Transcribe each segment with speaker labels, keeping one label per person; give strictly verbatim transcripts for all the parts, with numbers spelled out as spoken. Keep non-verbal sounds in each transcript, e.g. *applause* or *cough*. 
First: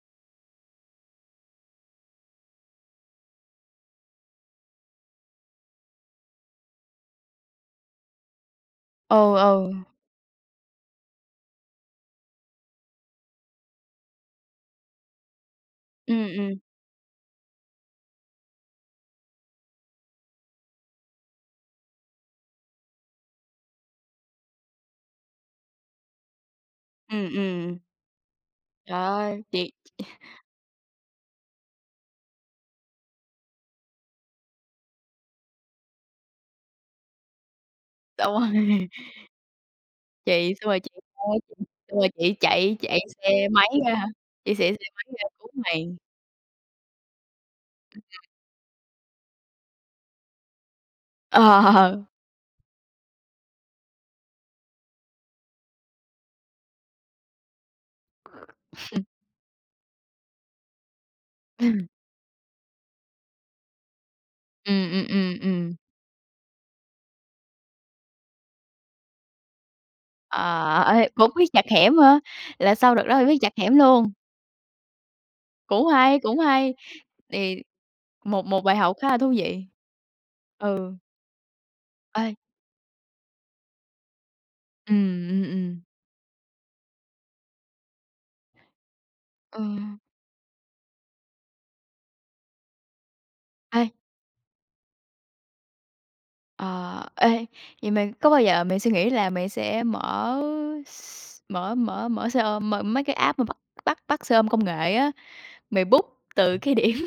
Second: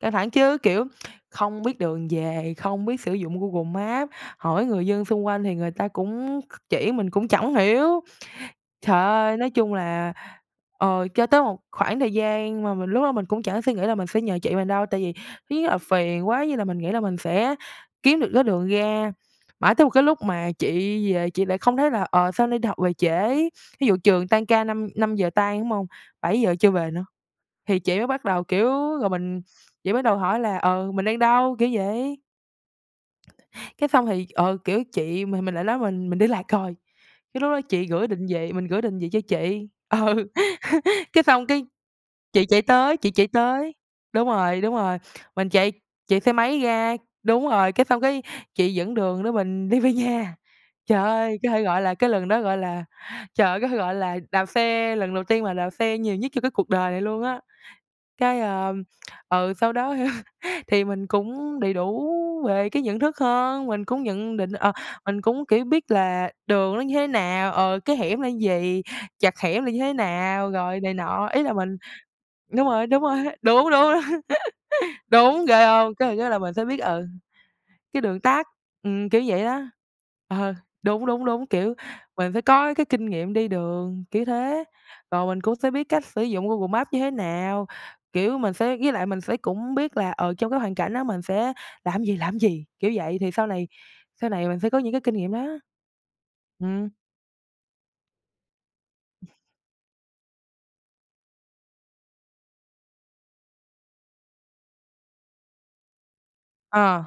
Speaker 1: Căng thẳng chứ, kiểu, *tsk* không biết đường về, không biết sử dụng Google Maps, hỏi người dân xung quanh thì người ta cũng kh chỉ mình cũng chẳng hiểu. Trời
Speaker 2: Ừ,
Speaker 1: ơi, nói
Speaker 2: ừ.
Speaker 1: chung là, ờ, cho tới một khoảng thời gian mà mình lúc đó mình cũng chẳng suy nghĩ là mình sẽ nhờ chị mình đâu, tại vì ý là phiền
Speaker 2: Ừm,
Speaker 1: quá,
Speaker 2: ừm.
Speaker 1: với lại mình nghĩ là mình sẽ kiếm được cái đường ra, mãi tới một cái lúc mà chị về chị lại không thấy là, "Ờ, sao nay đi học về trễ?" Thí dụ trường tan ca năm năm giờ tan, đúng hông, bảy giờ chưa về nữa.
Speaker 2: Ừm, ừm.
Speaker 1: Thì chị mới bắt đầu, kiểu,
Speaker 2: Trời
Speaker 1: rồi mình,
Speaker 2: ơi, chị
Speaker 1: chị bắt đầu hỏi là, "Ừ, mình đang đâu?" Kiểu vậy. Cái xong thì, ờ, kiểu chị mà mình lại nói, "Mình mình đi lạc rồi." Cái lúc đó chị gửi định
Speaker 2: Đâu
Speaker 1: vị, mình gửi
Speaker 2: rồi?
Speaker 1: định vị cho chị, ừ,
Speaker 2: Chị, xong rồi chị
Speaker 1: *laughs* cái
Speaker 2: chay
Speaker 1: xong cái
Speaker 2: xong rồi chị
Speaker 1: chị chạy
Speaker 2: chạy
Speaker 1: tới,
Speaker 2: chạy
Speaker 1: chị chạy
Speaker 2: xe máy
Speaker 1: tới
Speaker 2: ra hả?
Speaker 1: đúng
Speaker 2: Chị
Speaker 1: rồi,
Speaker 2: xị
Speaker 1: đúng
Speaker 2: xe
Speaker 1: rồi,
Speaker 2: máy ra cứu
Speaker 1: mình chạy
Speaker 2: mạng.
Speaker 1: chạy xe máy ra đúng rồi, cái
Speaker 2: Ừm,
Speaker 1: xong,
Speaker 2: ừm.
Speaker 1: cái chị dẫn đường đó mình đi về nhà. Trời ơi, có thể gọi là
Speaker 2: Ờ.
Speaker 1: cái lần đó, gọi là, trời ơi có thể gọi là đạp xe, lần đầu tiên mà đạp xe nhiều nhất trong cái cuộc đời này luôn á. Cái, ờm,
Speaker 2: *chuckles*
Speaker 1: ừ, sau đó thì mình cũng đầy
Speaker 2: Ừm.
Speaker 1: đủ về cái nhận thức hơn, mình cũng nhận định, ờ,
Speaker 2: Ừm, ừm,
Speaker 1: mình
Speaker 2: ừm,
Speaker 1: cũng, kiểu,
Speaker 2: ừm.
Speaker 1: biết là đường nó như thế nào, ờ, cái hẻm là gì, chặt hẻm là như thế nào, rồi
Speaker 2: Ờ,
Speaker 1: này
Speaker 2: ê,
Speaker 1: nọ.
Speaker 2: cũng
Speaker 1: Ý
Speaker 2: biết
Speaker 1: là
Speaker 2: chặt
Speaker 1: mình
Speaker 2: hẻm hả?
Speaker 1: đúng
Speaker 2: Là
Speaker 1: rồi,
Speaker 2: sau đợt
Speaker 1: đúng
Speaker 2: đó
Speaker 1: rồi,
Speaker 2: là biết chặt
Speaker 1: đúng, đúng,
Speaker 2: hẻm
Speaker 1: đúng,
Speaker 2: luôn?
Speaker 1: *chuckles* đúng, ghê
Speaker 2: Cũng
Speaker 1: hông? Cái
Speaker 2: hay,
Speaker 1: cái là
Speaker 2: cũng
Speaker 1: mình sẽ
Speaker 2: hay.
Speaker 1: biết, ừ,
Speaker 2: Đì,
Speaker 1: cái đường tắc,
Speaker 2: một một bài học
Speaker 1: ừm,
Speaker 2: khá là
Speaker 1: kiểu
Speaker 2: thú
Speaker 1: vậy đó.
Speaker 2: vị.
Speaker 1: Ờ,
Speaker 2: Ừ.
Speaker 1: đúng, đúng, đúng, kiểu, mình
Speaker 2: Ê.
Speaker 1: phải có cái kinh nghiệm đi đường, kiểu thế, rồi
Speaker 2: Ừm,
Speaker 1: mình
Speaker 2: ừm,
Speaker 1: cũng sẽ
Speaker 2: ừm.
Speaker 1: biết cách sử dụng Google Maps như thế nào. Kiểu, mình sẽ với lại mình sẽ
Speaker 2: Ừ.
Speaker 1: cũng biết là, ờ, trong cái hoàn cảnh đó mình sẽ làm gì, làm gì, kiểu vậy, thì sau này
Speaker 2: Ai?
Speaker 1: sau này mình sẽ có những cái kinh nghiệm đó. Ừm.
Speaker 2: Ờ, ê, vậy mày, có bao giờ mày suy nghĩ là mày sẽ mở s mở mở mở xe ôm mở mấy cái app mà bắt bắt bắt xe ôm công nghệ á, mày book từ cái điểm
Speaker 1: Ờ.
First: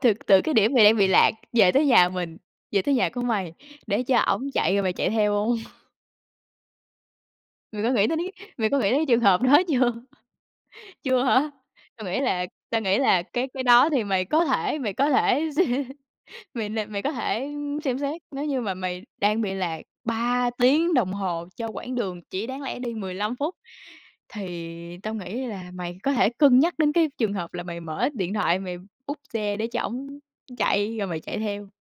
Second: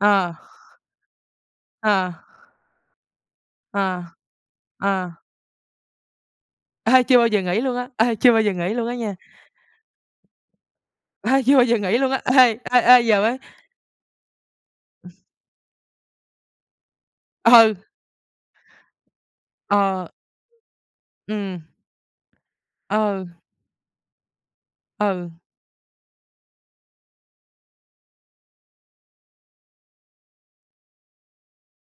Speaker 2: từ từ cái điểm mày đang bị lạc về tới nhà
Speaker 1: À.
Speaker 2: mình, về tới nhà của mày, để
Speaker 1: Ờ.
Speaker 2: cho ổng chạy, rồi mày chạy
Speaker 1: Ờ.
Speaker 2: theo hông? *chuckles*
Speaker 1: Ê, chưa bao giờ nghĩ luôn
Speaker 2: Mày có
Speaker 1: á,
Speaker 2: nghĩ
Speaker 1: ê,
Speaker 2: tới đí
Speaker 1: chưa bao giờ
Speaker 2: mày
Speaker 1: nghĩ
Speaker 2: có
Speaker 1: luôn
Speaker 2: nghĩ
Speaker 1: á
Speaker 2: đến cái
Speaker 1: nha.
Speaker 2: trường hợp đó chưa? Chưa
Speaker 1: Ê,
Speaker 2: hả?
Speaker 1: chưa bao giờ nghĩ
Speaker 2: Tao
Speaker 1: luôn
Speaker 2: nghĩ
Speaker 1: á.
Speaker 2: là
Speaker 1: Ê, ê,
Speaker 2: tao nghĩ
Speaker 1: ê giờ
Speaker 2: là,
Speaker 1: mới
Speaker 2: cái cái đó thì mày có thể mày có
Speaker 1: Ừm.
Speaker 2: thể sẽ mày là mày có thể
Speaker 1: Ừ.
Speaker 2: xem xét. Nếu như mà mày đang bị lạc
Speaker 1: Ờ.
Speaker 2: ba tiếng đồng hồ
Speaker 1: Ừm.
Speaker 2: cho quãng đường chỉ đáng lẽ đi mười
Speaker 1: Ừ.
Speaker 2: lăm phút. Thì tao
Speaker 1: Ừ.
Speaker 2: nghĩ là mày có thể cân nhắc đến cái trường hợp là mày mở điện thoại, mày book xe để cho ổng chạy rồi mày chạy theo.